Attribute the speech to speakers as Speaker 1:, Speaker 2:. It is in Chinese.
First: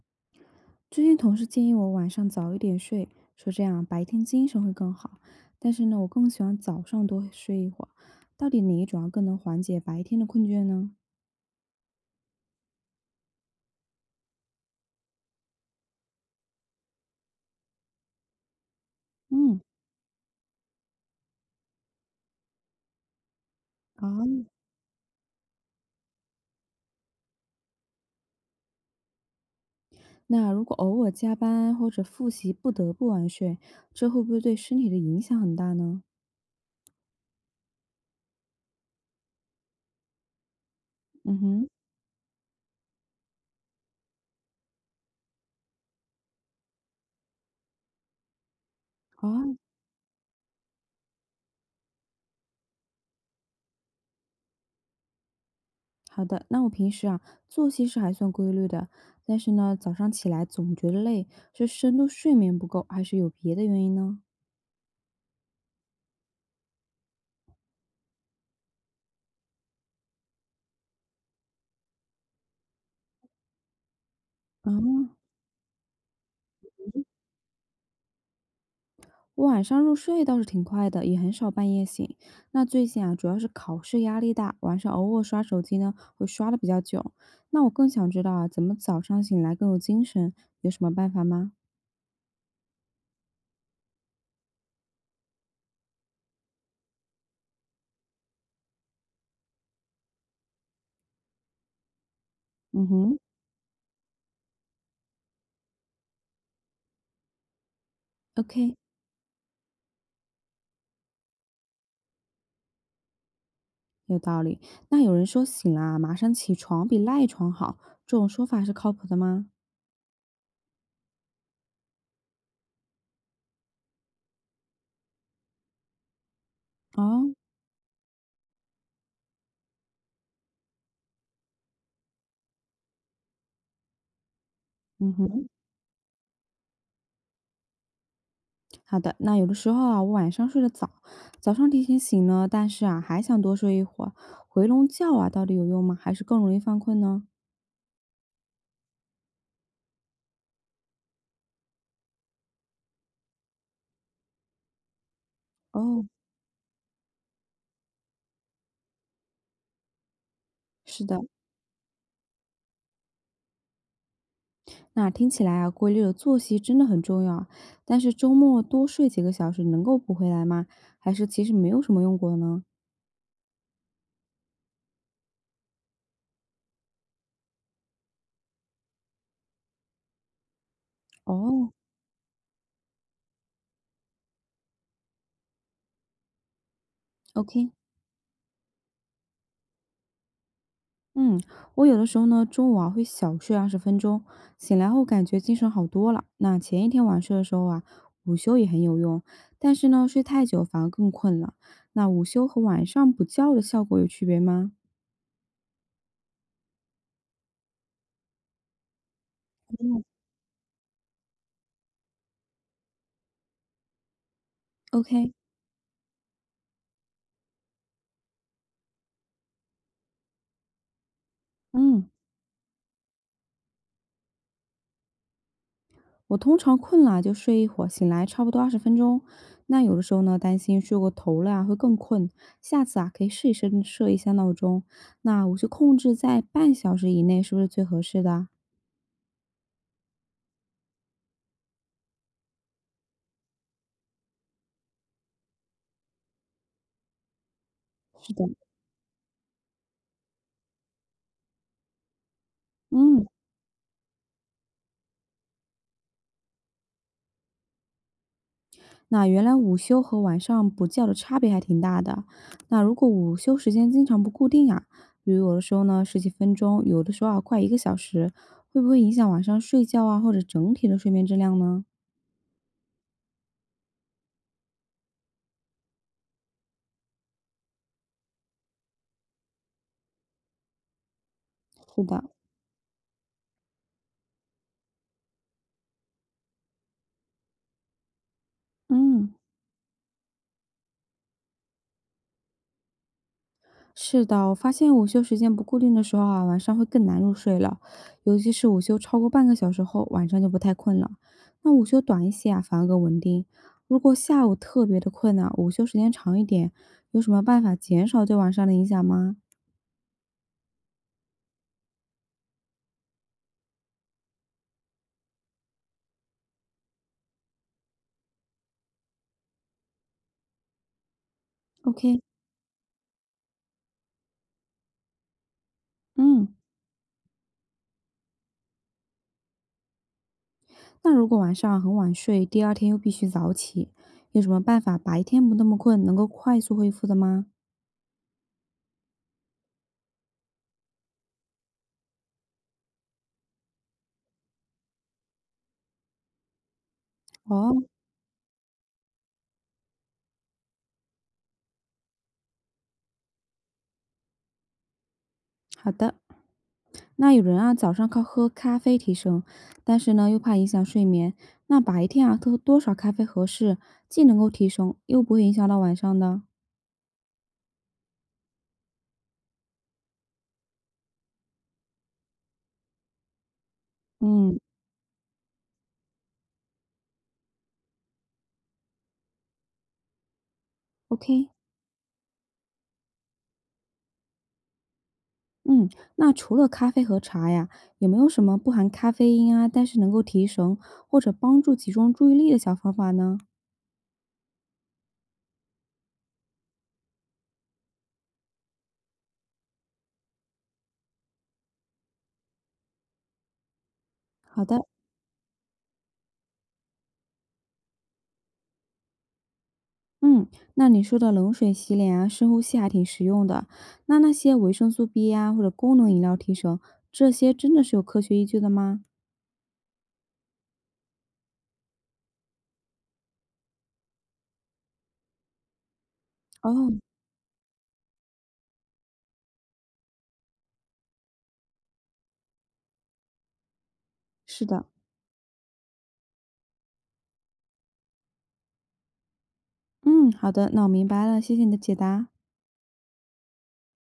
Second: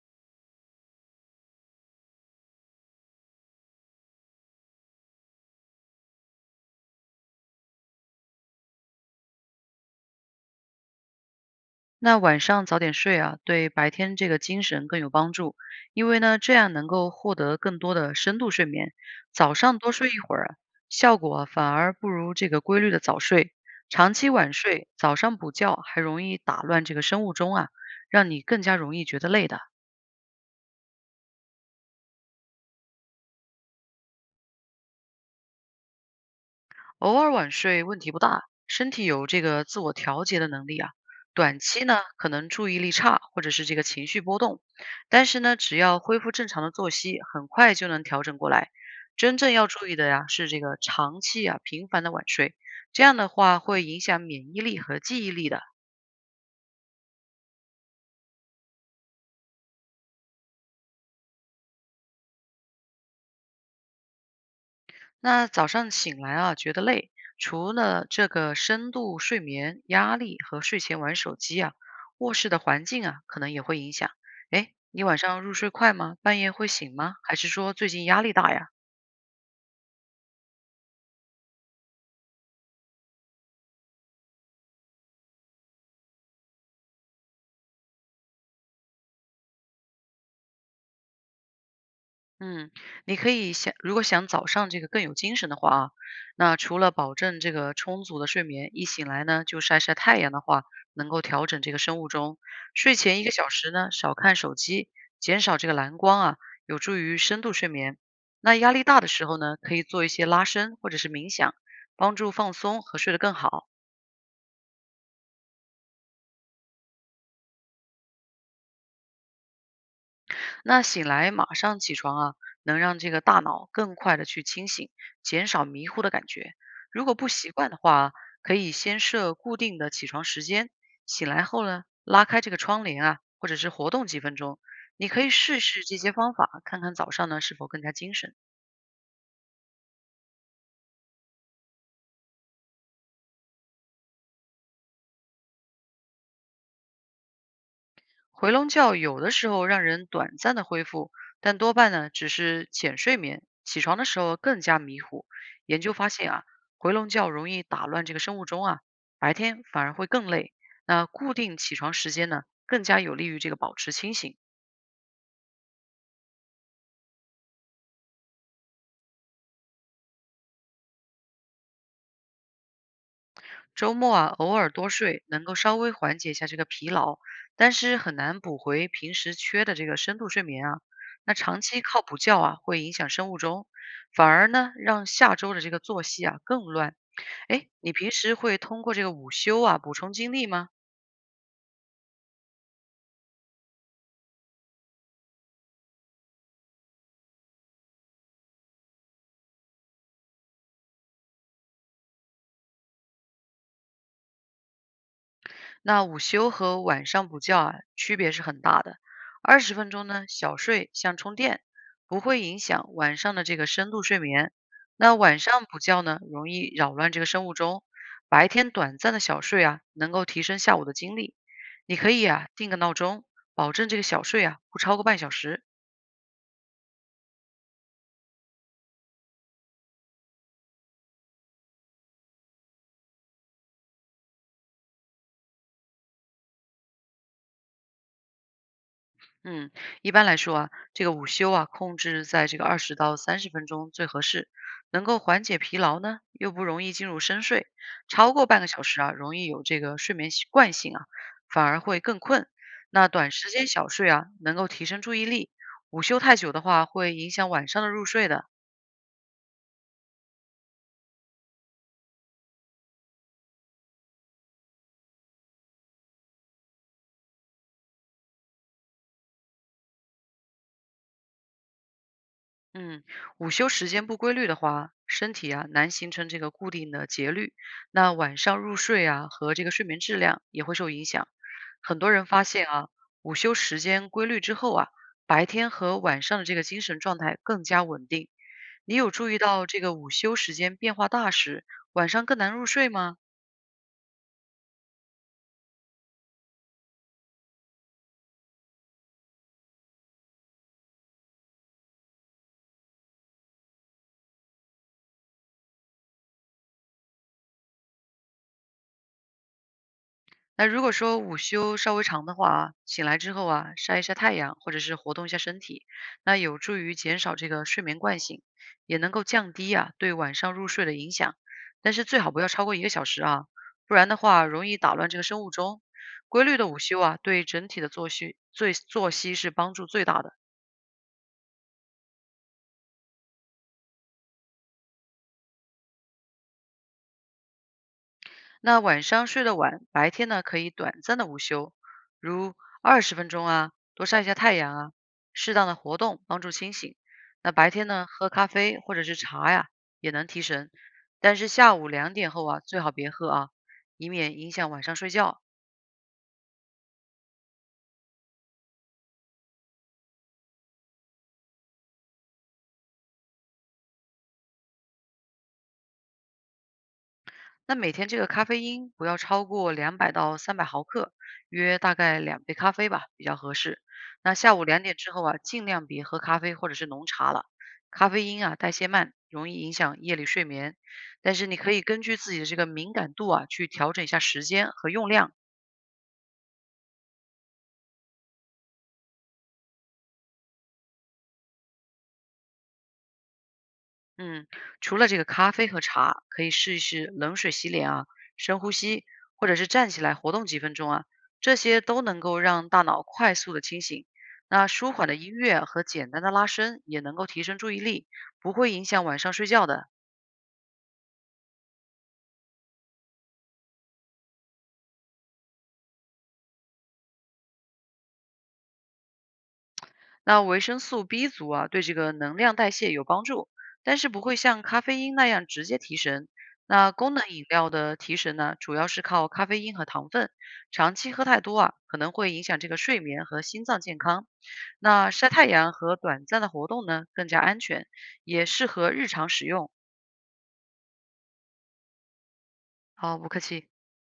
Speaker 1: 最近同事建议我晚上早一点睡，说这样白天精神会更好。但是呢，我更喜欢早上多睡一会儿。到底哪一种啊更能缓解白天的困倦呢？
Speaker 2: 那晚上早点睡啊，对白天这个精神更有帮助，因为呢，这样能够获得更多的深度睡眠。早
Speaker 1: 嗯，
Speaker 2: 上多睡一会儿啊效果啊反而不如这个规律的早睡。
Speaker 1: 啊，
Speaker 2: 长期晚睡，早上补觉还容易打乱这个生物钟啊，让你更加容易觉得累的。
Speaker 1: 那如果偶尔加班或者复习不得不晚睡，这会不会对身体的影响很大呢？
Speaker 2: 偶尔晚睡问题不大，身体有这个自我调节的能力啊。
Speaker 1: 嗯
Speaker 2: 短
Speaker 1: 哼，
Speaker 2: 期呢，可能注意力差或者是这个情绪波动，但是呢，只要恢复正常的作息，很快就能调整过来。
Speaker 1: 啊，
Speaker 2: 真正要注意的呀，是这个长期啊频繁的晚睡，这样的话会影响免疫力和记忆力的。
Speaker 1: 好的。那我平时啊作息是还算规律的，但是呢早上起来总觉得累，是深度睡眠不够，还是有别的原因呢？
Speaker 2: 那早上醒来啊，觉得累，除了这个深度睡眠、压力和睡前玩手机啊，卧室的环境啊，可能也会影响。诶，你
Speaker 1: 啊。
Speaker 2: 晚上入睡快吗？半夜会醒吗？还是说最近压力大呀？
Speaker 1: 我晚上入睡倒是挺快的，也很少半夜醒。那最近啊，主要是考试压力大，晚上偶尔刷手机呢，会刷的比较久。那我更想知道啊，怎么早上醒来更有精神？有什么办法吗？
Speaker 2: 嗯，你可以想，如果想早上这个更有精神的话啊，那除了保证这个充足的睡眠，一醒来呢就晒晒太阳的话，能够调整这个生物钟。
Speaker 1: 嗯
Speaker 2: 睡
Speaker 1: 哼
Speaker 2: 前一个小时呢，少看手机，减少这个蓝光啊，有助于深度睡眠。那压
Speaker 1: ，OK，
Speaker 2: 力大的时候呢，可以做一些拉伸或者是冥想，帮助放松和睡得更好。
Speaker 1: 有道理。那有人说醒了啊，马上起床比赖床好，这种说法是靠谱的吗？
Speaker 2: 那醒来马上起床啊，能让这个大脑更快的去清醒，减少迷糊的感觉。如果不
Speaker 1: 哦，
Speaker 2: 习惯的话，可以先设固定的起床时间，醒来后呢，拉开这个窗帘啊，或者是活动几分钟。你
Speaker 1: 嗯
Speaker 2: 可以
Speaker 1: 哼，
Speaker 2: 试试这些方法，看看早上呢是否更加精神。
Speaker 1: 好的。那有的时候啊，我晚上睡得早，早上提前醒呢，但是啊，还想多睡一会儿。回笼觉啊，到底有用吗？还是更容易犯困呢？
Speaker 2: 回笼觉有的时候让人短暂的恢复，但多半呢只是浅睡眠，起床的时候更加迷糊。研究
Speaker 1: 哦。
Speaker 2: 发现啊，回笼觉容易打乱这个生物钟啊，白天反而会更累。
Speaker 1: 是
Speaker 2: 那
Speaker 1: 的，
Speaker 2: 固定起床时间呢，更加有利于这个保持清醒。
Speaker 1: 那听起来啊，规律的作息真的很重要啊。但是周末多睡几个小时能够补回来吗？还是其实没有什么用过呢？
Speaker 2: 周末啊，偶尔多睡能够稍微缓解一下这个疲劳，但是很难补回平时缺的这个深度睡眠啊。那长
Speaker 1: 哦
Speaker 2: 期靠补觉啊，会影响生物钟，反而呢让下周的这个作息啊更乱。哎，
Speaker 1: ，OK，
Speaker 2: 你平时会通过这个午休啊补充精力吗？
Speaker 1: 嗯，我有的时候呢，中午啊会小睡20分钟，醒来后感觉精神好多了。那前一天晚睡的时候啊，午休也很有用，但是呢，睡太久反而更困了。那午休和晚上补觉的效果有区别吗？
Speaker 2: 那午休和晚上补觉啊区别是很大的。二十分
Speaker 1: 嗯
Speaker 2: 钟呢，小睡像充电，不会影响晚上的这个深度睡眠。那
Speaker 1: ，OK，
Speaker 2: 晚上补觉呢，容易扰乱这个生物钟。白天短暂的小睡啊，能够提升下午的精力。你
Speaker 1: 嗯。
Speaker 2: 可以啊定个闹钟，保证这个小睡啊不超过半小时。
Speaker 1: 我通常困了就睡一会儿，醒来差不多20分钟。那有的时候呢，担心睡过头了啊，会更困。下次啊，可以试一试设一下闹钟，那我就控制在半小时以内，是不是最合适的啊
Speaker 2: 嗯，一般来说啊，这个午休啊，控制在这个20到30分钟最合适，能够缓解疲劳呢，又不容易进入深睡。
Speaker 1: 是
Speaker 2: 超
Speaker 1: 的，
Speaker 2: 过半个小时啊，容易有这个睡眠习惯性啊，反而会更困。那
Speaker 1: 嗯，
Speaker 2: 短时间小睡啊，能够提升注意力。午休太久的话，会影响晚上的入睡的。
Speaker 1: 那原来午休和晚上补觉的差别还挺大的。那如果午休时间经常不固定啊，比如有的时候呢十几分钟，有的时候啊快一个小时，会不会影响晚上睡觉啊，或者整体的睡眠质量呢？
Speaker 2: 嗯，午休时间不规律的话，身体啊难形成这个固定的节律，那晚上入睡啊和这个睡眠质量也会受影响。很
Speaker 1: 是
Speaker 2: 多
Speaker 1: 的。
Speaker 2: 人发现啊，午休时间规律之后啊，白天和晚上的这个精神状态更加稳定。你有注
Speaker 1: 嗯。
Speaker 2: 意到这个午休时间变化大时，晚上更难入睡吗？
Speaker 1: 是的，我发现午休时间不固定的时候啊，晚上会更难入睡了，尤其是午休超过半个小时后，晚上就不太困了。那午休短一些啊，反而更稳定。如果下午特别的困啊，午休时间长一点，有什么办法减少对晚上的影响吗
Speaker 2: 那如果说午休稍微长的话啊醒来之后啊，晒一晒太阳，或者是活动一下身体，那有助于减少这个睡眠惯性，也能够降低啊对晚上入睡的影响。但是
Speaker 1: ？OK，
Speaker 2: 最好不要超过一个小时啊，不然的话容易打乱这个生物钟。规
Speaker 1: 嗯，
Speaker 2: 律的午休啊，对整体的作息是帮助最大的。
Speaker 1: 那如果晚上很晚睡，第二天又必须早起，有什么办法白天不那么困，能够快速恢复的吗？
Speaker 2: 那晚上睡得晚，白天呢可以短暂的午休，如二十分钟啊，多晒一下太阳啊，适当的活动帮助清醒。那白天
Speaker 1: 哦。
Speaker 2: 呢，喝咖啡或者是茶呀，也能提神，但是下午两点后啊，最好别喝啊，以免影响晚上睡觉。
Speaker 1: 好的。那有人啊，早上靠喝咖啡提神，但是呢又怕影响睡眠，那白天啊喝多少咖啡合适，既能够提神，又不会影响到晚上的？
Speaker 2: 那每天这个咖啡因不要超过200到300毫克，约大概2杯咖啡吧，比较合适。那下
Speaker 1: 嗯
Speaker 2: 午两点之后啊，尽量别喝咖啡或者是浓茶了，咖啡因啊代谢慢，容易影响夜里睡眠。但是
Speaker 1: ，OK，
Speaker 2: 你可以根据自己的这个敏感度啊，去调整一下时间和用量。
Speaker 1: 嗯，那除了咖啡和茶呀，有没有什么不含咖啡因啊，但是能够提神或者帮助集中注意力的小方法呢？
Speaker 2: 嗯，除了这个咖啡和茶，可以试一试冷水洗脸啊，深呼吸，或者是站起来活动几分钟啊，这些都能够让大脑快速的清醒。
Speaker 1: 好
Speaker 2: 那
Speaker 1: 的。
Speaker 2: 舒缓的音乐和简单的拉伸也能够提升注意力，不会影响晚上睡觉的。
Speaker 1: 嗯，那你说的冷水洗脸啊，深呼吸还挺实用的。那那些维生素 B 呀，或者功能饮料提神，这些真的是有科学依据的吗？
Speaker 2: 那维生素 B 族啊，对这个能量代谢有帮助，但是不会像咖啡因那样直接提神。
Speaker 1: 哦，
Speaker 2: 那功能饮料的提神呢，主要是靠咖啡因和糖分，长期喝太多啊，可能会影响这个睡眠和心脏健康。
Speaker 1: 是的，
Speaker 2: 那晒太阳和短暂的活动呢，更加安全，也适合日常使用。
Speaker 1: 嗯，好的，那我明白了，谢谢你的解答。
Speaker 2: 好，不客气。